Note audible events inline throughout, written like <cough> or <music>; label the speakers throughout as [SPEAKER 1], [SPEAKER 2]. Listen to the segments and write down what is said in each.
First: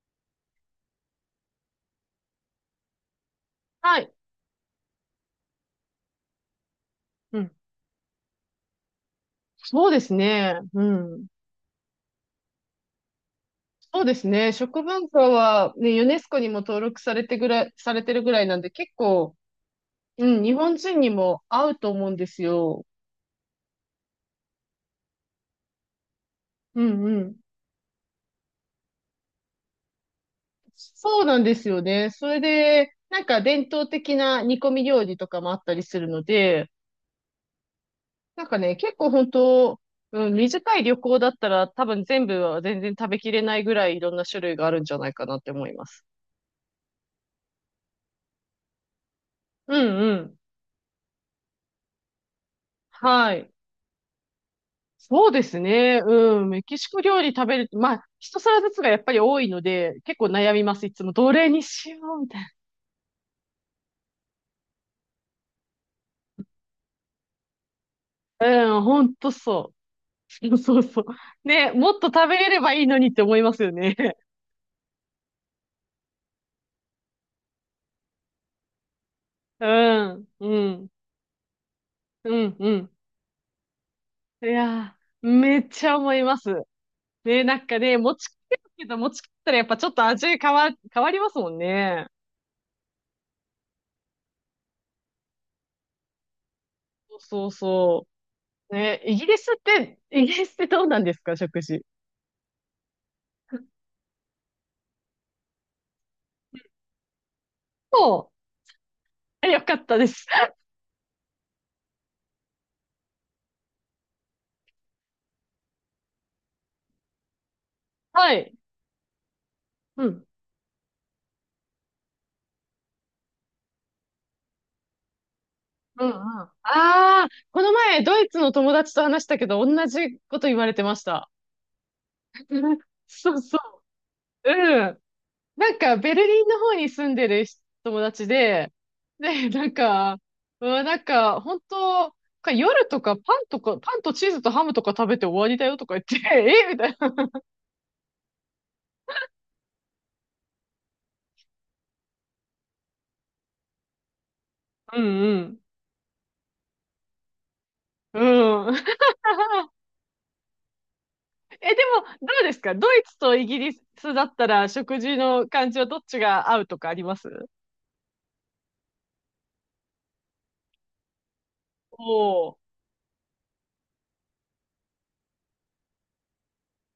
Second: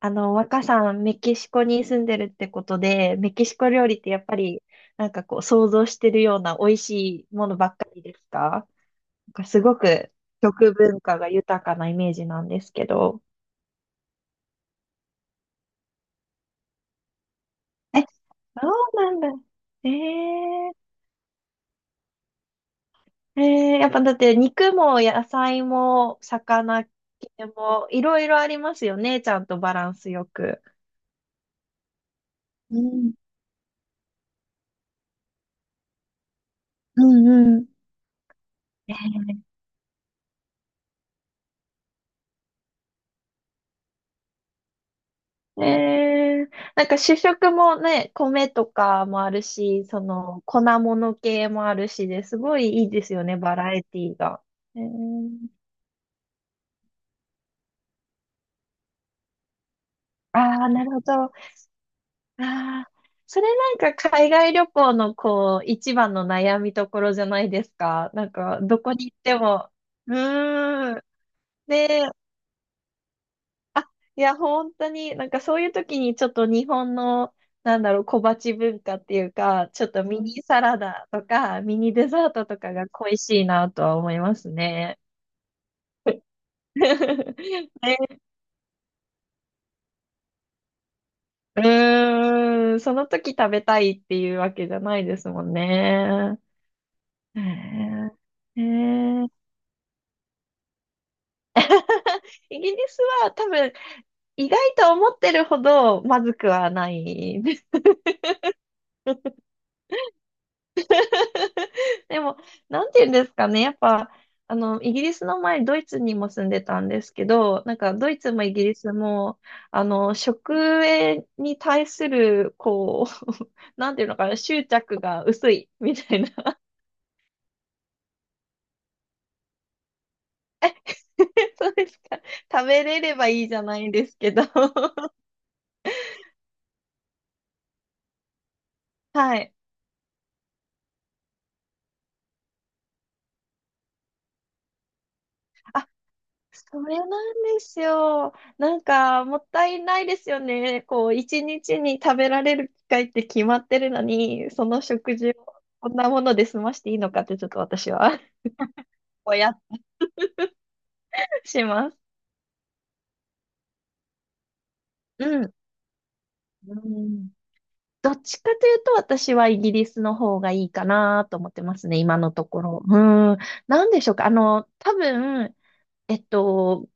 [SPEAKER 1] 若さん、メキシコに住んでるってことで、メキシコ料
[SPEAKER 2] は
[SPEAKER 1] 理って
[SPEAKER 2] い。
[SPEAKER 1] やっぱり、想像してるような美味しい
[SPEAKER 2] う
[SPEAKER 1] も
[SPEAKER 2] ん。
[SPEAKER 1] のばっかりですか？なんかすご
[SPEAKER 2] そうです
[SPEAKER 1] く
[SPEAKER 2] ね。
[SPEAKER 1] 食
[SPEAKER 2] う
[SPEAKER 1] 文化
[SPEAKER 2] ん。
[SPEAKER 1] が豊かなイメージなんですけど。
[SPEAKER 2] そうですね。食文化はね、ユネスコにも登録されてぐらい、さ
[SPEAKER 1] え、
[SPEAKER 2] れてるぐらいなん
[SPEAKER 1] そ
[SPEAKER 2] で、結
[SPEAKER 1] うなんだ。
[SPEAKER 2] 構、
[SPEAKER 1] え
[SPEAKER 2] うん、日
[SPEAKER 1] ー、
[SPEAKER 2] 本人にも合うと思うんですよ。
[SPEAKER 1] やっぱだって肉も野菜も
[SPEAKER 2] う
[SPEAKER 1] 魚系
[SPEAKER 2] んうん。
[SPEAKER 1] もいろいろありますよね。ちゃんとバランスよく。
[SPEAKER 2] そうなんですよね。それ
[SPEAKER 1] う
[SPEAKER 2] で、
[SPEAKER 1] ん、
[SPEAKER 2] なんか伝統的な煮込み料理とかもあったりするので、
[SPEAKER 1] うん、うん。
[SPEAKER 2] なんかね、
[SPEAKER 1] え
[SPEAKER 2] 結構本
[SPEAKER 1] ー
[SPEAKER 2] 当、うん、短い旅行だったら多分全部は全然食べきれないぐらいいろんな種類があるんじゃないかなって思
[SPEAKER 1] ね
[SPEAKER 2] います。
[SPEAKER 1] え、なんか主食もね、米とかもある
[SPEAKER 2] う
[SPEAKER 1] し、そ
[SPEAKER 2] んうん。
[SPEAKER 1] の粉物系もあるしで、すごいいいですよ
[SPEAKER 2] は
[SPEAKER 1] ね、
[SPEAKER 2] い。
[SPEAKER 1] バラエティが。え
[SPEAKER 2] そうですね。うん。メキシコ料理食べる、まあ、一皿ずつがやっぱり多いので、結構悩み
[SPEAKER 1] ああー、
[SPEAKER 2] ま
[SPEAKER 1] な
[SPEAKER 2] す。
[SPEAKER 1] る
[SPEAKER 2] い
[SPEAKER 1] ほ
[SPEAKER 2] つも、
[SPEAKER 1] ど。あ
[SPEAKER 2] どれにしようみたい
[SPEAKER 1] あ、それなんか海外旅行のこう、一番の悩みところじゃないですか。なん
[SPEAKER 2] な。
[SPEAKER 1] か、ど
[SPEAKER 2] うん、
[SPEAKER 1] こ
[SPEAKER 2] ほ
[SPEAKER 1] に
[SPEAKER 2] ん
[SPEAKER 1] 行っ
[SPEAKER 2] と
[SPEAKER 1] ても。
[SPEAKER 2] そう。
[SPEAKER 1] う
[SPEAKER 2] <laughs> そうそう
[SPEAKER 1] ー
[SPEAKER 2] そ
[SPEAKER 1] ん。
[SPEAKER 2] う。ね、もっと
[SPEAKER 1] ね、
[SPEAKER 2] 食べれればいいのにって思いますよね。
[SPEAKER 1] い
[SPEAKER 2] <laughs>
[SPEAKER 1] や、本当に、なんかそういう時にちょっと日本の、なんだろう、小鉢文化っていう
[SPEAKER 2] う
[SPEAKER 1] か、ちょっとミ
[SPEAKER 2] ん、
[SPEAKER 1] ニサ
[SPEAKER 2] う
[SPEAKER 1] ラ
[SPEAKER 2] ん、
[SPEAKER 1] ダとか、ミニデザ
[SPEAKER 2] う
[SPEAKER 1] ート
[SPEAKER 2] ん、
[SPEAKER 1] と
[SPEAKER 2] う
[SPEAKER 1] かが
[SPEAKER 2] ん。
[SPEAKER 1] 恋しいなとは思いま
[SPEAKER 2] い
[SPEAKER 1] す
[SPEAKER 2] や
[SPEAKER 1] ね。
[SPEAKER 2] ー、めっちゃ思います。ね、なん
[SPEAKER 1] <laughs>
[SPEAKER 2] か
[SPEAKER 1] ね、
[SPEAKER 2] ね、持ち帰るけど、持ち帰ったらやっぱちょっと味変わ、変わりますもんね。
[SPEAKER 1] うーん、その時食べたいっていうわけじゃないですもんね。
[SPEAKER 2] そうそ
[SPEAKER 1] へ
[SPEAKER 2] う。
[SPEAKER 1] え。へ
[SPEAKER 2] ね、イギ
[SPEAKER 1] え。
[SPEAKER 2] リスって、イギリスってどうなんですか、食事。
[SPEAKER 1] <laughs> イギリスは多分、意外と思ってるほどまずくはない。
[SPEAKER 2] そう。えよかったです。
[SPEAKER 1] <laughs> でも、なんて言うんですかね。やっぱ、イギリスの前、ドイツにも住んでたんですけど、なんか、ドイ
[SPEAKER 2] は
[SPEAKER 1] ツも
[SPEAKER 2] い。
[SPEAKER 1] イギリスも、
[SPEAKER 2] うん。
[SPEAKER 1] 食へに対する、こう、<laughs> なんていうのかな、執着が薄い、み
[SPEAKER 2] うんうん。
[SPEAKER 1] たい
[SPEAKER 2] あ
[SPEAKER 1] な。
[SPEAKER 2] あ、この前、ドイツの友達と話したけど、同じこと言われてました。
[SPEAKER 1] <laughs> そうですか。食べ
[SPEAKER 2] <laughs>
[SPEAKER 1] れれば
[SPEAKER 2] そう
[SPEAKER 1] いいじ
[SPEAKER 2] そ
[SPEAKER 1] ゃないんですけど。
[SPEAKER 2] う。うん。
[SPEAKER 1] <laughs>
[SPEAKER 2] なんか、ベルリンの方に住んでる友達で、
[SPEAKER 1] は
[SPEAKER 2] で、
[SPEAKER 1] い。
[SPEAKER 2] なんか、うわ、なんか、本当、か夜とかパンとか、パンとチーズとハムとか食べて終わりだよとか言って、<laughs> えみ
[SPEAKER 1] そ
[SPEAKER 2] たい
[SPEAKER 1] れな
[SPEAKER 2] な。
[SPEAKER 1] んですよ。なんか、もったいないですよね。こう、一日に食べられる機会って決まってるのに、その
[SPEAKER 2] う
[SPEAKER 1] 食事を
[SPEAKER 2] ん
[SPEAKER 1] こんなもので済ましていいのかって、ちょっと私は
[SPEAKER 2] う
[SPEAKER 1] <laughs>
[SPEAKER 2] ん。うん。
[SPEAKER 1] ぼやっ
[SPEAKER 2] <laughs>
[SPEAKER 1] とし
[SPEAKER 2] え、で
[SPEAKER 1] ま
[SPEAKER 2] も、
[SPEAKER 1] す。
[SPEAKER 2] どうですかドイツとイギリスだったら食事
[SPEAKER 1] う
[SPEAKER 2] の
[SPEAKER 1] ん。
[SPEAKER 2] 感じはどっちが合う
[SPEAKER 1] う
[SPEAKER 2] とかあります？
[SPEAKER 1] ん。どっちかというと、私はイギリスの方がいいかなと思ってますね、
[SPEAKER 2] お
[SPEAKER 1] 今のと
[SPEAKER 2] お
[SPEAKER 1] こ
[SPEAKER 2] ー。
[SPEAKER 1] ろ。うん。なんでしょうか。あの、多分、えっと、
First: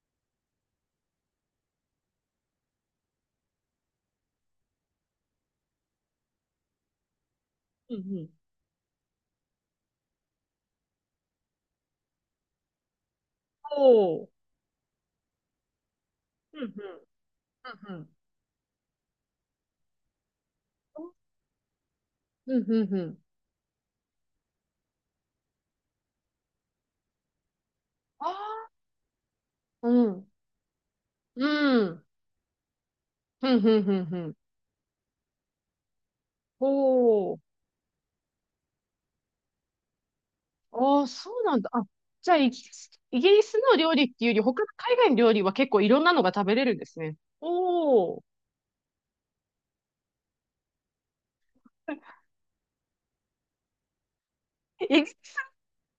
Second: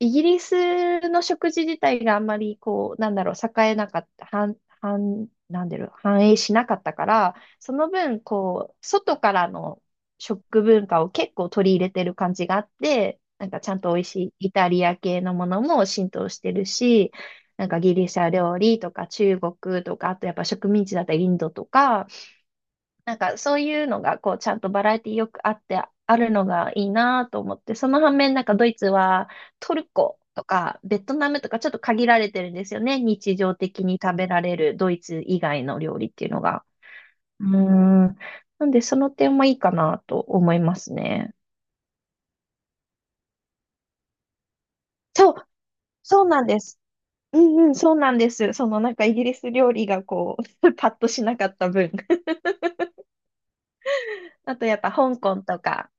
[SPEAKER 1] イギリスの食事自体があんまりこう、なんだろう、栄えなかった、繁、繁、なんだろう、繁栄しなかったから、その
[SPEAKER 2] うん
[SPEAKER 1] 分、
[SPEAKER 2] うん。
[SPEAKER 1] こう、外からの食文化を結構取り入れてる感じがあって、なんかちゃんと美味し
[SPEAKER 2] おお。
[SPEAKER 1] いイタリア系のものも浸透してるし、なんかギリシャ料理とか中国とか、あとやっぱ植民地だったりインドとか、なんかそういうのがこうちゃんとバラエティよくあってあるのがいいなと思って、その反面なんかドイツはトルコとかベトナムとかちょっと限られてるんですよね。日
[SPEAKER 2] う
[SPEAKER 1] 常
[SPEAKER 2] んう
[SPEAKER 1] 的
[SPEAKER 2] んう
[SPEAKER 1] に
[SPEAKER 2] ん
[SPEAKER 1] 食
[SPEAKER 2] う
[SPEAKER 1] べ
[SPEAKER 2] ん。
[SPEAKER 1] られるドイツ以外の料理っていうのが。
[SPEAKER 2] お
[SPEAKER 1] うー
[SPEAKER 2] ー。
[SPEAKER 1] ん。なんでその点もいいかなと思いま
[SPEAKER 2] ああ、う
[SPEAKER 1] す
[SPEAKER 2] んうんうんうんうんうん、おお。ああそ
[SPEAKER 1] ね。
[SPEAKER 2] うなんだ。あ、じゃあイギリスの料理っていうより、他の海外の
[SPEAKER 1] そ
[SPEAKER 2] 料理
[SPEAKER 1] う、
[SPEAKER 2] は結構いろんな
[SPEAKER 1] そ
[SPEAKER 2] の
[SPEAKER 1] う
[SPEAKER 2] が
[SPEAKER 1] なん
[SPEAKER 2] 食べ
[SPEAKER 1] で
[SPEAKER 2] れるん
[SPEAKER 1] す。
[SPEAKER 2] ですね。
[SPEAKER 1] うんうん、そうな
[SPEAKER 2] お
[SPEAKER 1] ん
[SPEAKER 2] ー。
[SPEAKER 1] です。そのなんかイギリス料理がこう、<laughs> パッとしなかった分。<laughs> あとやっぱ
[SPEAKER 2] え、
[SPEAKER 1] 香港とか、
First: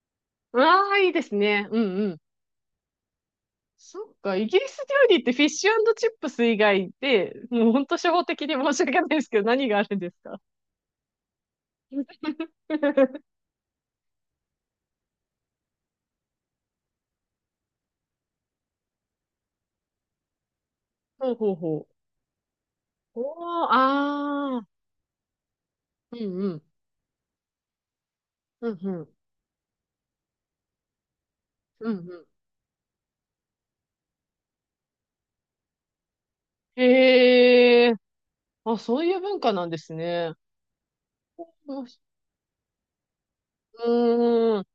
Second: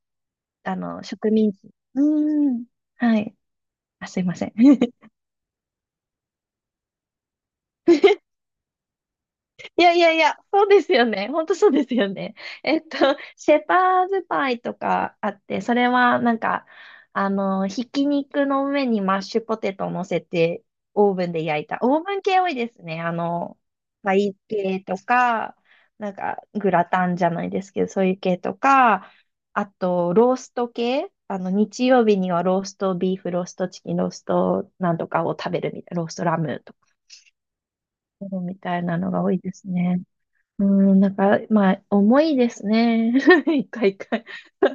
[SPEAKER 2] う
[SPEAKER 1] あ
[SPEAKER 2] わあ、
[SPEAKER 1] の、
[SPEAKER 2] いいで
[SPEAKER 1] 植
[SPEAKER 2] す
[SPEAKER 1] 民
[SPEAKER 2] ね。
[SPEAKER 1] 地。
[SPEAKER 2] うんうん。
[SPEAKER 1] うん。はい。
[SPEAKER 2] そ
[SPEAKER 1] あ、
[SPEAKER 2] っ
[SPEAKER 1] すいま
[SPEAKER 2] か、
[SPEAKER 1] せ
[SPEAKER 2] イ
[SPEAKER 1] ん。
[SPEAKER 2] ギリス料理ってフィッシュチップス以外で、もう本当初歩
[SPEAKER 1] <laughs>
[SPEAKER 2] 的に申し訳ないですけど、何が
[SPEAKER 1] い
[SPEAKER 2] あ
[SPEAKER 1] や
[SPEAKER 2] るん
[SPEAKER 1] い
[SPEAKER 2] で
[SPEAKER 1] や
[SPEAKER 2] す
[SPEAKER 1] いや、
[SPEAKER 2] か？
[SPEAKER 1] そうですよね。本当そうですよね。<laughs> えっと、
[SPEAKER 2] <laughs>
[SPEAKER 1] シェパーズパイとかあって、それはなんか、あの、ひき肉の上にマッシュポテトを乗せて、オーブン
[SPEAKER 2] ほう
[SPEAKER 1] で
[SPEAKER 2] ほう
[SPEAKER 1] 焼いた。
[SPEAKER 2] ほ
[SPEAKER 1] オーブン系多いですね。あ
[SPEAKER 2] う。
[SPEAKER 1] の、
[SPEAKER 2] おー、
[SPEAKER 1] パイ
[SPEAKER 2] あ、
[SPEAKER 1] 系とか、なん
[SPEAKER 2] うん
[SPEAKER 1] か、
[SPEAKER 2] うん。
[SPEAKER 1] グラタンじゃないですけど、そういう系と
[SPEAKER 2] うんうん。
[SPEAKER 1] か、あと、ロースト系。あの、日
[SPEAKER 2] うん
[SPEAKER 1] 曜日
[SPEAKER 2] う
[SPEAKER 1] にはローストビーフ、ローストチキン、ローストなんとかを食べるみたいな、ローストラム
[SPEAKER 2] ん。へえ。
[SPEAKER 1] そうみ
[SPEAKER 2] あ、
[SPEAKER 1] たいな
[SPEAKER 2] そう
[SPEAKER 1] の
[SPEAKER 2] いう
[SPEAKER 1] が多
[SPEAKER 2] 文
[SPEAKER 1] いで
[SPEAKER 2] 化な
[SPEAKER 1] す
[SPEAKER 2] んです
[SPEAKER 1] ね。
[SPEAKER 2] ね。
[SPEAKER 1] うん、なんか、まあ、
[SPEAKER 2] もし、
[SPEAKER 1] 重いですね。<laughs> 一回一回。
[SPEAKER 2] うーん、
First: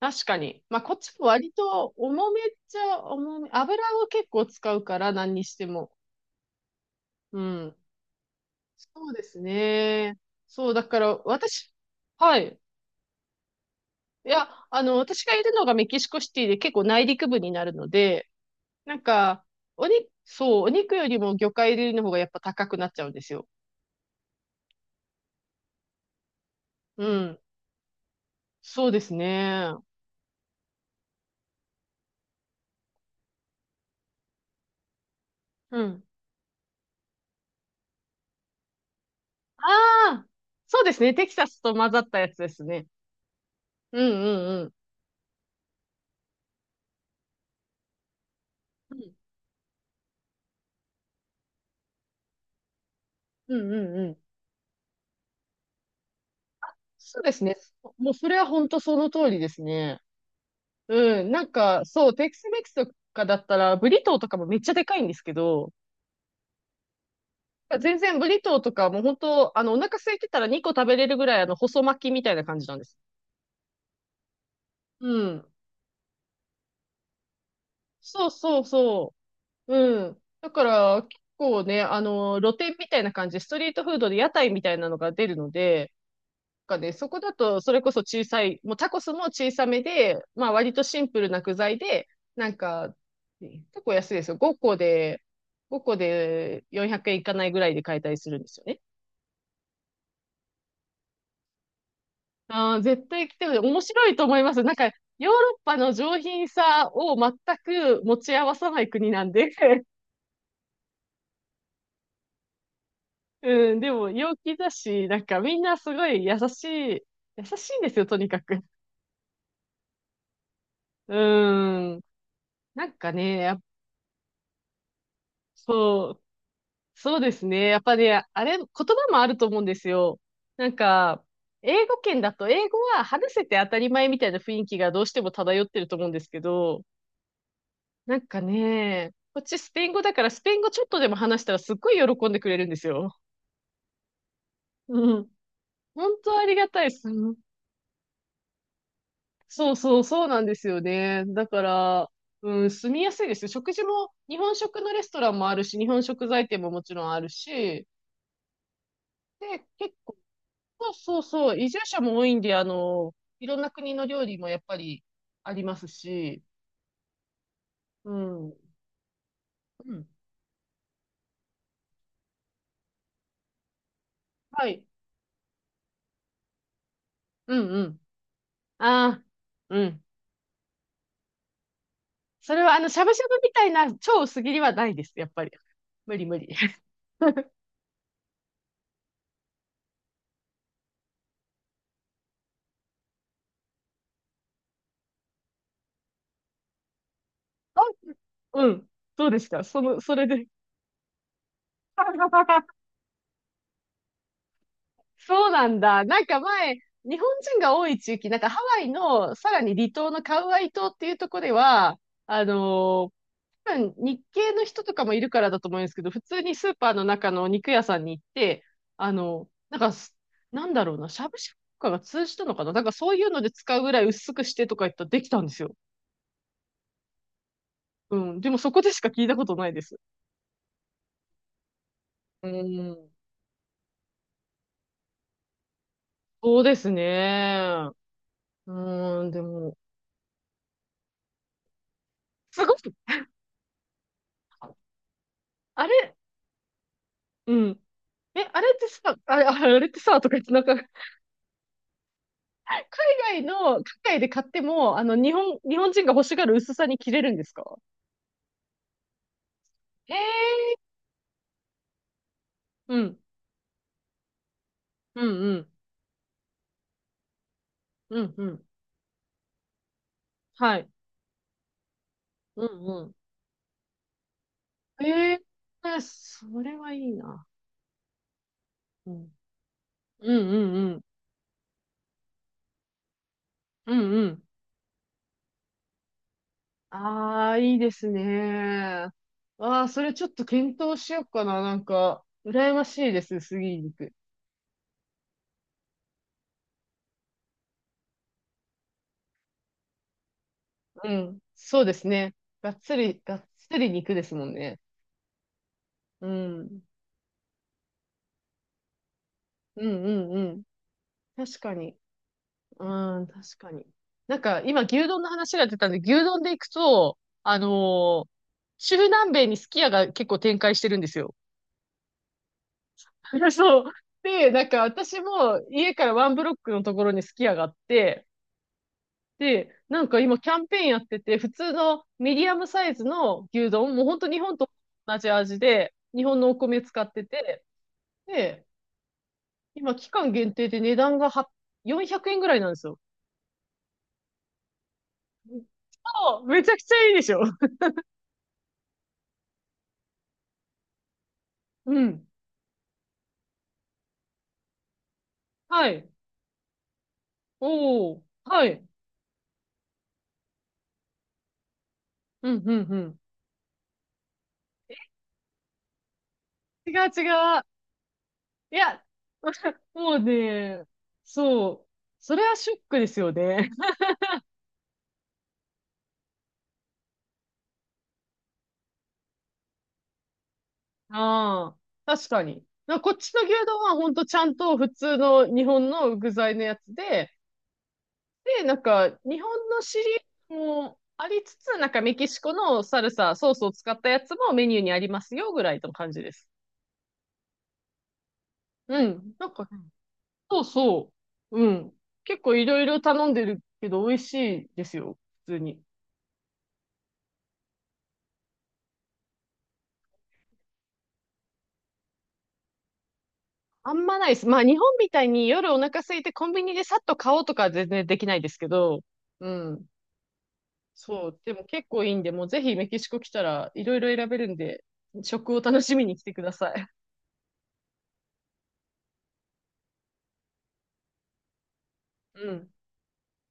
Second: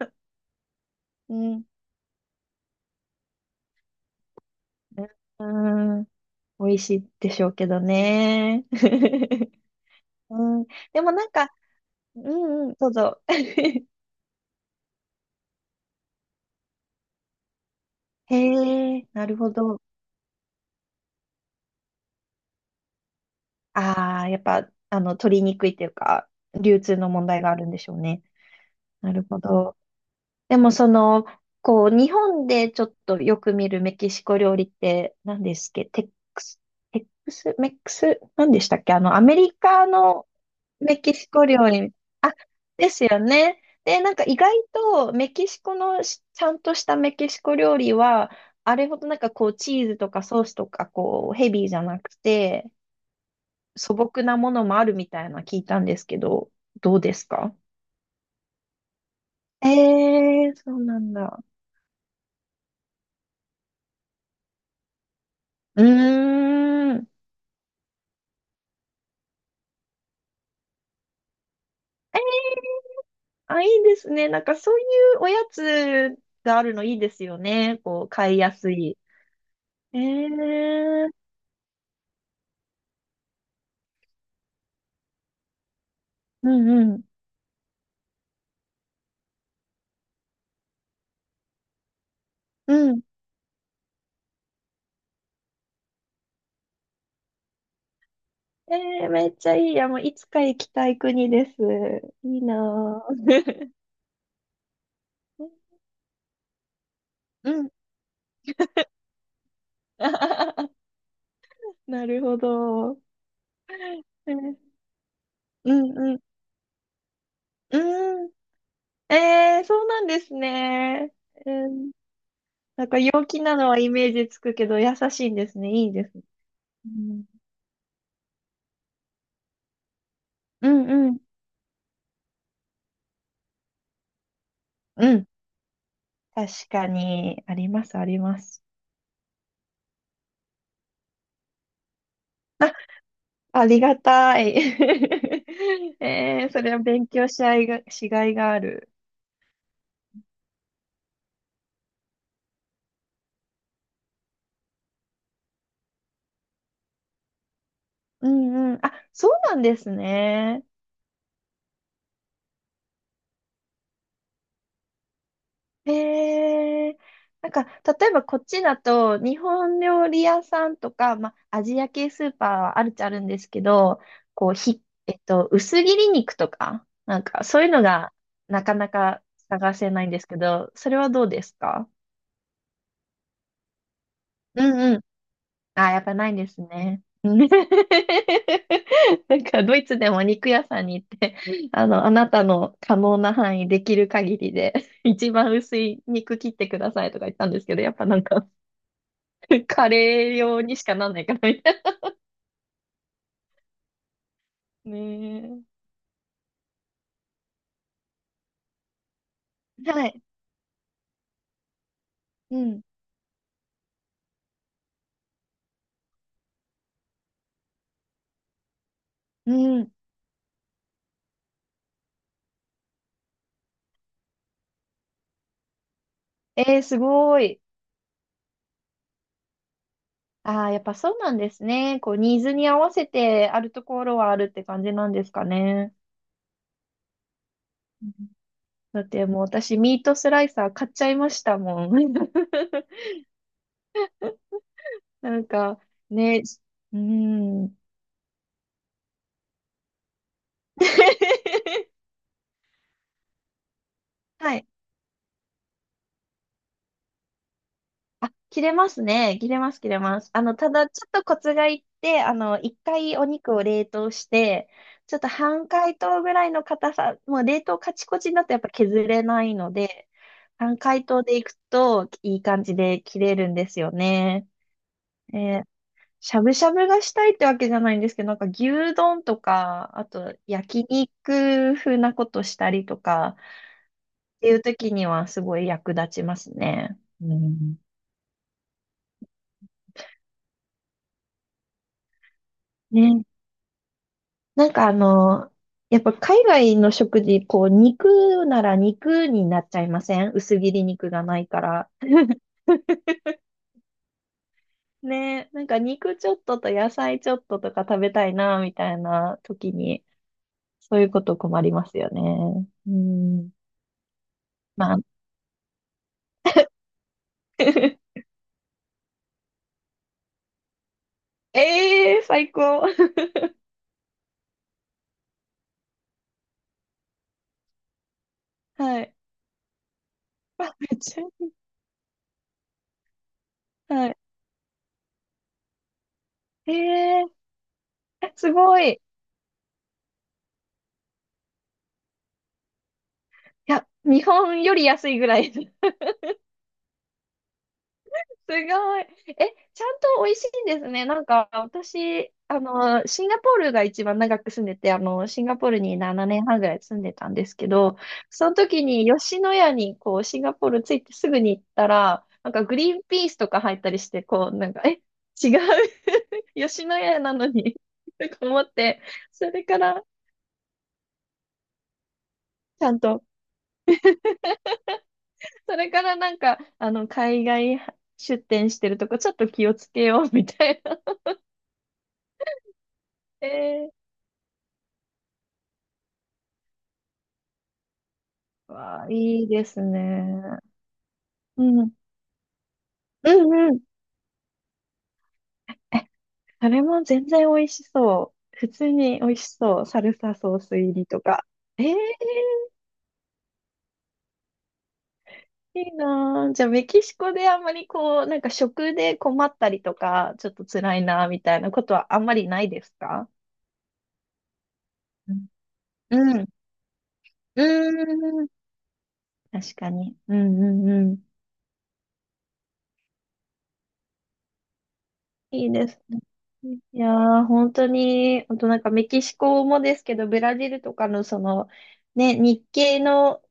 [SPEAKER 2] 確かに。まあ、こっちも
[SPEAKER 1] う
[SPEAKER 2] 割
[SPEAKER 1] ん、
[SPEAKER 2] と重めっちゃ重め。油を結構使うから、何に
[SPEAKER 1] う
[SPEAKER 2] しても。
[SPEAKER 1] ん、美味しいで
[SPEAKER 2] う
[SPEAKER 1] しょうけ
[SPEAKER 2] ん。
[SPEAKER 1] どね。
[SPEAKER 2] そうです
[SPEAKER 1] <laughs>
[SPEAKER 2] ね。
[SPEAKER 1] うん、
[SPEAKER 2] そう、だか
[SPEAKER 1] でも
[SPEAKER 2] ら、
[SPEAKER 1] なんか、
[SPEAKER 2] 私、
[SPEAKER 1] う
[SPEAKER 2] はい、
[SPEAKER 1] んうん、どうぞ。<laughs>
[SPEAKER 2] いや、あの、私がいるのがメキシコシティで結構内陸部になるので、な
[SPEAKER 1] へ
[SPEAKER 2] ん
[SPEAKER 1] え、なる
[SPEAKER 2] か、
[SPEAKER 1] ほど。
[SPEAKER 2] お肉、そう、お肉よりも魚介類の方がやっぱ高くなっちゃうんですよ。
[SPEAKER 1] ああ、やっぱ、あの、取りにくいというか、流通
[SPEAKER 2] う
[SPEAKER 1] の問
[SPEAKER 2] ん。
[SPEAKER 1] 題があるんでしょうね。
[SPEAKER 2] そうで
[SPEAKER 1] な
[SPEAKER 2] す
[SPEAKER 1] るほ
[SPEAKER 2] ね。
[SPEAKER 1] ど。でもその、こう、日本でちょっとよく見るメキシコ料理って何ですっ
[SPEAKER 2] う
[SPEAKER 1] け？
[SPEAKER 2] ん。
[SPEAKER 1] クス、テックス、メックス、何でしたっけあの、アメリ
[SPEAKER 2] あ
[SPEAKER 1] カ
[SPEAKER 2] あ、
[SPEAKER 1] の
[SPEAKER 2] そうで
[SPEAKER 1] メ
[SPEAKER 2] すね。
[SPEAKER 1] キ
[SPEAKER 2] テ
[SPEAKER 1] シ
[SPEAKER 2] キ
[SPEAKER 1] コ
[SPEAKER 2] サス
[SPEAKER 1] 料
[SPEAKER 2] と混
[SPEAKER 1] 理。
[SPEAKER 2] ざったや
[SPEAKER 1] あ、
[SPEAKER 2] つですね。
[SPEAKER 1] ですよね。
[SPEAKER 2] う
[SPEAKER 1] で、
[SPEAKER 2] んう
[SPEAKER 1] なんか意外
[SPEAKER 2] んうん。
[SPEAKER 1] とメキシコのちゃんとしたメキシコ料理は、あれほどなんかこう、チーズとかソースとかこう、ヘビーじゃなくて、
[SPEAKER 2] うんうん
[SPEAKER 1] 素
[SPEAKER 2] うんうん。
[SPEAKER 1] 朴なものもあるみたいな聞いたんですけど、どうで
[SPEAKER 2] そう
[SPEAKER 1] す
[SPEAKER 2] です
[SPEAKER 1] か？
[SPEAKER 2] ね。もうそれは本当その通りです
[SPEAKER 1] え
[SPEAKER 2] ね。
[SPEAKER 1] えー、そうなん
[SPEAKER 2] うん。な
[SPEAKER 1] だ。
[SPEAKER 2] んか、そう、テキスメキスとかだったら、ブリトーとかもめっちゃでかいんですけど、
[SPEAKER 1] うーん。
[SPEAKER 2] 全然ブリトーとかもう本当、あの、お腹空いてたら2個食べれるぐらい、あの、細巻きみたい
[SPEAKER 1] え
[SPEAKER 2] な感じなんです。
[SPEAKER 1] あ、いいですね。なんかそうい
[SPEAKER 2] う
[SPEAKER 1] うおや
[SPEAKER 2] ん。
[SPEAKER 1] つがあるのいいですよね。こう、
[SPEAKER 2] そう
[SPEAKER 1] 買いや
[SPEAKER 2] そう
[SPEAKER 1] すい。
[SPEAKER 2] そう。
[SPEAKER 1] え
[SPEAKER 2] うん。だから、
[SPEAKER 1] ー、
[SPEAKER 2] 結構ね、あの、露店みたいな感じで、ストリートフードで屋台みたいなのが出るので、
[SPEAKER 1] うん
[SPEAKER 2] かね、
[SPEAKER 1] うん。
[SPEAKER 2] そこだと、それこそ小さい、もうタコスも小さめで、まあ割とシンプルな具材で、なん
[SPEAKER 1] う
[SPEAKER 2] か、
[SPEAKER 1] ん。
[SPEAKER 2] 結構安いですよ。5個で、5個で400円いかないぐらいで買えたりするんですよね。
[SPEAKER 1] えー、めっちゃいい。いや、もういつか行きたい国です。いい
[SPEAKER 2] ああ、
[SPEAKER 1] な
[SPEAKER 2] 絶対来てる。
[SPEAKER 1] ぁ。
[SPEAKER 2] 面白いと思います。なんか、ヨーロッ
[SPEAKER 1] <laughs>
[SPEAKER 2] パの上品さを全
[SPEAKER 1] うん。
[SPEAKER 2] く持ち合わさない国なんで。<laughs>
[SPEAKER 1] <laughs> なるほど。
[SPEAKER 2] うん、でも
[SPEAKER 1] え
[SPEAKER 2] 陽気
[SPEAKER 1] ー
[SPEAKER 2] だし、なんかみん
[SPEAKER 1] う
[SPEAKER 2] なす
[SPEAKER 1] ん
[SPEAKER 2] ご
[SPEAKER 1] うん。
[SPEAKER 2] い優しいんですよ、と
[SPEAKER 1] う
[SPEAKER 2] に
[SPEAKER 1] ん。
[SPEAKER 2] かく。
[SPEAKER 1] えー、そうなんですね。うん。
[SPEAKER 2] うん。
[SPEAKER 1] な
[SPEAKER 2] な
[SPEAKER 1] ん
[SPEAKER 2] ん
[SPEAKER 1] か
[SPEAKER 2] か
[SPEAKER 1] 陽
[SPEAKER 2] ね、
[SPEAKER 1] 気
[SPEAKER 2] やっ
[SPEAKER 1] な
[SPEAKER 2] ぱ、
[SPEAKER 1] のはイメージつくけど、優しいんですね。いいです。
[SPEAKER 2] そう、
[SPEAKER 1] う
[SPEAKER 2] そう
[SPEAKER 1] ん。
[SPEAKER 2] ですね。やっぱね、あれ、言葉もあると思うんですよ。な
[SPEAKER 1] う
[SPEAKER 2] ん
[SPEAKER 1] んうん。
[SPEAKER 2] か、英語圏だと英語は話せて当たり前みたいな雰囲気がどうし
[SPEAKER 1] う
[SPEAKER 2] て
[SPEAKER 1] ん。
[SPEAKER 2] も漂ってると思うんですけ
[SPEAKER 1] 確
[SPEAKER 2] ど、
[SPEAKER 1] かに、あります、あ
[SPEAKER 2] な
[SPEAKER 1] り
[SPEAKER 2] ん
[SPEAKER 1] ま
[SPEAKER 2] か
[SPEAKER 1] す。
[SPEAKER 2] ね、こっちスペイン語だからスペイン語ちょっとでも話したらすっごい喜んでくれるんですよ。
[SPEAKER 1] ありがたい。<laughs>
[SPEAKER 2] うん。本当あ
[SPEAKER 1] えー、
[SPEAKER 2] り
[SPEAKER 1] そ
[SPEAKER 2] が
[SPEAKER 1] れは
[SPEAKER 2] たいで
[SPEAKER 1] 勉
[SPEAKER 2] す。
[SPEAKER 1] 強
[SPEAKER 2] うん。
[SPEAKER 1] しがいが、しがいがある。
[SPEAKER 2] そうそう、そうなんですよね。だから、うん、住みやすいですよ。食事も、日本食のレストランもあるし、日本食材店ももちろんあるし、
[SPEAKER 1] うんうん。あ、そうな
[SPEAKER 2] で、
[SPEAKER 1] んです
[SPEAKER 2] 結、
[SPEAKER 1] ね。
[SPEAKER 2] そうそうそう、移住者も多いんで、あの、いろんな国の料理もやっぱりありますし、
[SPEAKER 1] へえなんか、例
[SPEAKER 2] う
[SPEAKER 1] えばこっ
[SPEAKER 2] ん。う
[SPEAKER 1] ちだと、日本
[SPEAKER 2] ん。
[SPEAKER 1] 料理屋さんとか、まあ、アジア系スーパーはあるっちゃあるんですけど、こう、
[SPEAKER 2] は
[SPEAKER 1] ひ、
[SPEAKER 2] い。
[SPEAKER 1] えっと、薄切り肉とか、なんか、
[SPEAKER 2] う
[SPEAKER 1] そういう
[SPEAKER 2] んう
[SPEAKER 1] の
[SPEAKER 2] ん。
[SPEAKER 1] がなかな
[SPEAKER 2] あ
[SPEAKER 1] か
[SPEAKER 2] あ、
[SPEAKER 1] 探
[SPEAKER 2] う
[SPEAKER 1] せな
[SPEAKER 2] ん。
[SPEAKER 1] いんですけど、それはどうですか？
[SPEAKER 2] それは、あの、しゃぶしゃぶみたいな超薄切りはない
[SPEAKER 1] うん
[SPEAKER 2] です、やっぱり。
[SPEAKER 1] あ、やっぱ
[SPEAKER 2] 無理
[SPEAKER 1] ないん
[SPEAKER 2] 無
[SPEAKER 1] で
[SPEAKER 2] 理。
[SPEAKER 1] すね。<laughs> な
[SPEAKER 2] <laughs>
[SPEAKER 1] んか、ドイツでも肉屋さんに行って、あの、あなたの可能な範囲、できる限りで、<laughs> 一番薄い肉切ってくださいとか言ったんですけ
[SPEAKER 2] あ、
[SPEAKER 1] ど、やっぱなんか、
[SPEAKER 2] うん。どうですか
[SPEAKER 1] <laughs>
[SPEAKER 2] そ
[SPEAKER 1] カ
[SPEAKER 2] の、それ
[SPEAKER 1] レー
[SPEAKER 2] で。
[SPEAKER 1] 用にしかなんないからみたい
[SPEAKER 2] <laughs>
[SPEAKER 1] な。
[SPEAKER 2] そう
[SPEAKER 1] ね
[SPEAKER 2] なんだ。なんか前、日本人が多い地域、なんかハワイのさらに離
[SPEAKER 1] え。は
[SPEAKER 2] 島の
[SPEAKER 1] い。
[SPEAKER 2] カウアイ島っていうところでは、あ
[SPEAKER 1] うん。
[SPEAKER 2] の、多分日系の人とかもいるからだと思うんですけど、普通にスーパーの中の肉屋さんに行って、あの、
[SPEAKER 1] う
[SPEAKER 2] なん
[SPEAKER 1] ん。
[SPEAKER 2] かす、なんだろうな、しゃぶしゃぶとかが通じたのかな、なんかそういうので使うぐらい薄くしてとか言ったらできたんですよ。
[SPEAKER 1] えー、すごい。
[SPEAKER 2] うん。でもそこでしか聞いたことないです。
[SPEAKER 1] ああ、やっぱそうなんですね。こう、ニー
[SPEAKER 2] う
[SPEAKER 1] ズに合わせ
[SPEAKER 2] ん。
[SPEAKER 1] てあるところはあるって感じなんですかね。
[SPEAKER 2] そうですね。
[SPEAKER 1] うん
[SPEAKER 2] う
[SPEAKER 1] だって
[SPEAKER 2] ん、
[SPEAKER 1] も
[SPEAKER 2] で
[SPEAKER 1] う
[SPEAKER 2] も、
[SPEAKER 1] 私、ミートスライサー買っちゃいましたもん。<laughs>
[SPEAKER 2] すごく、
[SPEAKER 1] なんか、
[SPEAKER 2] あれ、
[SPEAKER 1] ね、う
[SPEAKER 2] う
[SPEAKER 1] ーん。
[SPEAKER 2] ん。え、あれってさ、あれ、ああれってさ、とか言って、なんか、
[SPEAKER 1] <laughs>
[SPEAKER 2] 海外で買っ
[SPEAKER 1] は
[SPEAKER 2] て
[SPEAKER 1] い。
[SPEAKER 2] も、あの、日本人が欲しがる薄さに切れるんですか？
[SPEAKER 1] あ、切れますね。切れます、切れ
[SPEAKER 2] へ
[SPEAKER 1] ます。あの、た
[SPEAKER 2] え、
[SPEAKER 1] だ、ちょっとコツがいって、あの、一
[SPEAKER 2] う
[SPEAKER 1] 回
[SPEAKER 2] ん。
[SPEAKER 1] お肉を冷凍して、ちょっ
[SPEAKER 2] う
[SPEAKER 1] と
[SPEAKER 2] んう
[SPEAKER 1] 半
[SPEAKER 2] ん。
[SPEAKER 1] 解凍ぐらいの硬さ、もう冷凍カチコ
[SPEAKER 2] う
[SPEAKER 1] チ
[SPEAKER 2] ん
[SPEAKER 1] にな
[SPEAKER 2] う
[SPEAKER 1] ってやっ
[SPEAKER 2] ん。
[SPEAKER 1] ぱ削れないので、
[SPEAKER 2] は
[SPEAKER 1] 半
[SPEAKER 2] い。
[SPEAKER 1] 解凍でいくといい感
[SPEAKER 2] う
[SPEAKER 1] じ
[SPEAKER 2] ん
[SPEAKER 1] で
[SPEAKER 2] う
[SPEAKER 1] 切れるんですよね。
[SPEAKER 2] ん。え
[SPEAKER 1] えー
[SPEAKER 2] ー、
[SPEAKER 1] しゃぶし
[SPEAKER 2] そ
[SPEAKER 1] ゃ
[SPEAKER 2] れ
[SPEAKER 1] ぶ
[SPEAKER 2] はい
[SPEAKER 1] が
[SPEAKER 2] い
[SPEAKER 1] したいって
[SPEAKER 2] な。
[SPEAKER 1] わけじゃないんですけど、なんか牛
[SPEAKER 2] う
[SPEAKER 1] 丼
[SPEAKER 2] ん。
[SPEAKER 1] とか、あ
[SPEAKER 2] う
[SPEAKER 1] と
[SPEAKER 2] んうん
[SPEAKER 1] 焼
[SPEAKER 2] うん。
[SPEAKER 1] 肉風なことしたりとか、
[SPEAKER 2] うんう
[SPEAKER 1] っ
[SPEAKER 2] ん。
[SPEAKER 1] ていう時にはすごい役立ちますね。う
[SPEAKER 2] ああ、い
[SPEAKER 1] ん。
[SPEAKER 2] いですね。ああ、それちょっと検討しようかな。なんか、羨ましいで
[SPEAKER 1] ね。
[SPEAKER 2] す、杉肉。
[SPEAKER 1] なんかあの、やっぱ海外の食事、こう、肉なら肉になっちゃいません？薄切り
[SPEAKER 2] う
[SPEAKER 1] 肉が
[SPEAKER 2] ん。
[SPEAKER 1] ないか
[SPEAKER 2] そう
[SPEAKER 1] ら。
[SPEAKER 2] ですね。がっつり肉ですもんね。
[SPEAKER 1] ね。なんか肉
[SPEAKER 2] う
[SPEAKER 1] ちょっとと
[SPEAKER 2] ん。
[SPEAKER 1] 野菜ちょっととか食べたいな、みたいな時
[SPEAKER 2] うん
[SPEAKER 1] に、
[SPEAKER 2] うんうん。
[SPEAKER 1] そういうこと困
[SPEAKER 2] 確
[SPEAKER 1] り
[SPEAKER 2] か
[SPEAKER 1] ま
[SPEAKER 2] に。
[SPEAKER 1] すよね。
[SPEAKER 2] う
[SPEAKER 1] う
[SPEAKER 2] ん、
[SPEAKER 1] ん。
[SPEAKER 2] 確かに。なんか、今、
[SPEAKER 1] まあ。
[SPEAKER 2] 牛丼の話が出たんで、牛丼で行くと、あ
[SPEAKER 1] <laughs>
[SPEAKER 2] のー、中南米にすき家が結構展開してるんですよ。
[SPEAKER 1] ええー、最高。<laughs>
[SPEAKER 2] <laughs> そう。で、なんか、私も家からワンブロックのところにすき家があって、
[SPEAKER 1] はい。
[SPEAKER 2] で、なんか今、キャ
[SPEAKER 1] <laughs>
[SPEAKER 2] ン
[SPEAKER 1] あ
[SPEAKER 2] ペーン
[SPEAKER 1] め
[SPEAKER 2] や
[SPEAKER 1] っ
[SPEAKER 2] って
[SPEAKER 1] ちゃ、
[SPEAKER 2] て、普通のミディアムサイズの牛丼、もう
[SPEAKER 1] はい。
[SPEAKER 2] 本当日本と同じ味で、日本のお
[SPEAKER 1] え
[SPEAKER 2] 米使って
[SPEAKER 1] え
[SPEAKER 2] て、
[SPEAKER 1] ー、す
[SPEAKER 2] で、
[SPEAKER 1] ごい。い
[SPEAKER 2] 今、期間限定で値段がは400円ぐらいなんですよ。
[SPEAKER 1] や、日本より安いぐらい。
[SPEAKER 2] そうめちゃくちゃいいでしょ。<laughs>
[SPEAKER 1] すごい。え、ちゃんと美味しいんですね。なんか、
[SPEAKER 2] うん。
[SPEAKER 1] 私、あの、シンガポールが一番長く住んでて、あの、シンガポール
[SPEAKER 2] は
[SPEAKER 1] に
[SPEAKER 2] い。
[SPEAKER 1] 7年半ぐらい住んでたんですけど、
[SPEAKER 2] おお、
[SPEAKER 1] その
[SPEAKER 2] はい。
[SPEAKER 1] 時に吉野家に、こう、シンガポール着いてすぐに行ったら、
[SPEAKER 2] う
[SPEAKER 1] なん
[SPEAKER 2] ん、
[SPEAKER 1] か
[SPEAKER 2] う
[SPEAKER 1] グ
[SPEAKER 2] ん、
[SPEAKER 1] リ
[SPEAKER 2] う
[SPEAKER 1] ーン
[SPEAKER 2] ん。
[SPEAKER 1] ピースとか入ったりして、こう、なんか、え、違う <laughs> 吉
[SPEAKER 2] 違
[SPEAKER 1] 野
[SPEAKER 2] う、
[SPEAKER 1] 家なの
[SPEAKER 2] 違う。
[SPEAKER 1] に <laughs> とか思っ
[SPEAKER 2] い
[SPEAKER 1] て、
[SPEAKER 2] や、
[SPEAKER 1] それか
[SPEAKER 2] <laughs>
[SPEAKER 1] ら、
[SPEAKER 2] もうね、そう。それはショッ
[SPEAKER 1] ちゃ
[SPEAKER 2] ク
[SPEAKER 1] ん
[SPEAKER 2] です
[SPEAKER 1] と、
[SPEAKER 2] よね。
[SPEAKER 1] それからなんか、あの、海外出店してるとこ、ちょっと気をつけようみたいな。
[SPEAKER 2] <laughs> ああ、確かに。な、こっちの
[SPEAKER 1] え
[SPEAKER 2] 牛丼
[SPEAKER 1] ー
[SPEAKER 2] はほんとちゃんと普通の日本の具材のやつで、で、なん
[SPEAKER 1] わ
[SPEAKER 2] か
[SPEAKER 1] あ、
[SPEAKER 2] 日
[SPEAKER 1] いいで
[SPEAKER 2] 本の
[SPEAKER 1] す
[SPEAKER 2] シリーズ
[SPEAKER 1] ね。
[SPEAKER 2] もありつ
[SPEAKER 1] う
[SPEAKER 2] つ、
[SPEAKER 1] ん。
[SPEAKER 2] なん
[SPEAKER 1] う
[SPEAKER 2] かメキシコのサル
[SPEAKER 1] ん
[SPEAKER 2] サ、ソースを
[SPEAKER 1] うん。
[SPEAKER 2] 使ったやつもメニューにありますよぐらいの感じです。
[SPEAKER 1] あれも全然美味しそう。普通
[SPEAKER 2] う
[SPEAKER 1] に美
[SPEAKER 2] ん。
[SPEAKER 1] 味
[SPEAKER 2] な
[SPEAKER 1] し
[SPEAKER 2] んか、
[SPEAKER 1] そう。サルサソ
[SPEAKER 2] そ
[SPEAKER 1] ー
[SPEAKER 2] う
[SPEAKER 1] ス入り
[SPEAKER 2] そ
[SPEAKER 1] とか。
[SPEAKER 2] う。う
[SPEAKER 1] ええ
[SPEAKER 2] ん。結構いろいろ頼んでるけど、美味しいですよ。普通
[SPEAKER 1] い
[SPEAKER 2] に。
[SPEAKER 1] いなあじゃあ、メキシコであんまりこう、なんか食で困ったりとか、ちょっと辛いな、みたいなことはあんまりないですか？
[SPEAKER 2] あんまないです。まあ、日本みたい
[SPEAKER 1] う
[SPEAKER 2] に夜お腹空いて
[SPEAKER 1] ん。う
[SPEAKER 2] コ
[SPEAKER 1] ん。
[SPEAKER 2] ンビニでさっと買おうと
[SPEAKER 1] う
[SPEAKER 2] かは全然できない
[SPEAKER 1] ー
[SPEAKER 2] で
[SPEAKER 1] ん。
[SPEAKER 2] すけど、う
[SPEAKER 1] 確
[SPEAKER 2] ん。
[SPEAKER 1] かに。うんうんうん。
[SPEAKER 2] そう。でも結構いいんで、もうぜひメキシコ来たらいろいろ選べるんで、食を
[SPEAKER 1] いい
[SPEAKER 2] 楽
[SPEAKER 1] で
[SPEAKER 2] し
[SPEAKER 1] す
[SPEAKER 2] みに
[SPEAKER 1] ね。
[SPEAKER 2] 来てください。
[SPEAKER 1] いやー、本当に、あとなんかメキシコもですけど、ブラジルとかのその、ね、
[SPEAKER 2] う
[SPEAKER 1] 日
[SPEAKER 2] ん。
[SPEAKER 1] 系の、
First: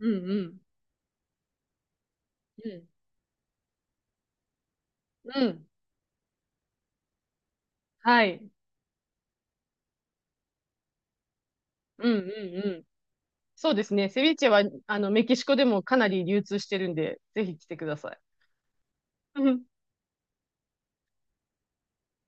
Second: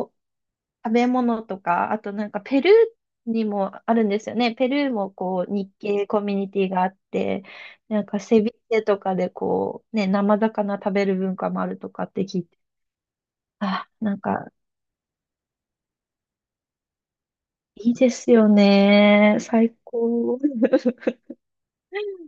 [SPEAKER 2] うん
[SPEAKER 1] う、
[SPEAKER 2] うん。
[SPEAKER 1] 食べ物とか、あとなんかペ
[SPEAKER 2] う
[SPEAKER 1] ル
[SPEAKER 2] ん。
[SPEAKER 1] ーにもあるんですよね。ペルーも
[SPEAKER 2] う
[SPEAKER 1] こう、
[SPEAKER 2] ん。
[SPEAKER 1] 日系コミュニティがあって、なんか
[SPEAKER 2] は
[SPEAKER 1] セ
[SPEAKER 2] い。
[SPEAKER 1] ビチェとかでこう、ね、生魚食べる文化もあるとか
[SPEAKER 2] う
[SPEAKER 1] っ
[SPEAKER 2] んう
[SPEAKER 1] て
[SPEAKER 2] ん
[SPEAKER 1] 聞いて、
[SPEAKER 2] うん。そうで
[SPEAKER 1] あ、
[SPEAKER 2] すね。
[SPEAKER 1] なん
[SPEAKER 2] セビーチェ
[SPEAKER 1] か、
[SPEAKER 2] は、あの、メキシコでもかなり流通してるんで、ぜひ来てく
[SPEAKER 1] いい
[SPEAKER 2] だ
[SPEAKER 1] で
[SPEAKER 2] さい。
[SPEAKER 1] すよね。
[SPEAKER 2] うん
[SPEAKER 1] 最高。<laughs>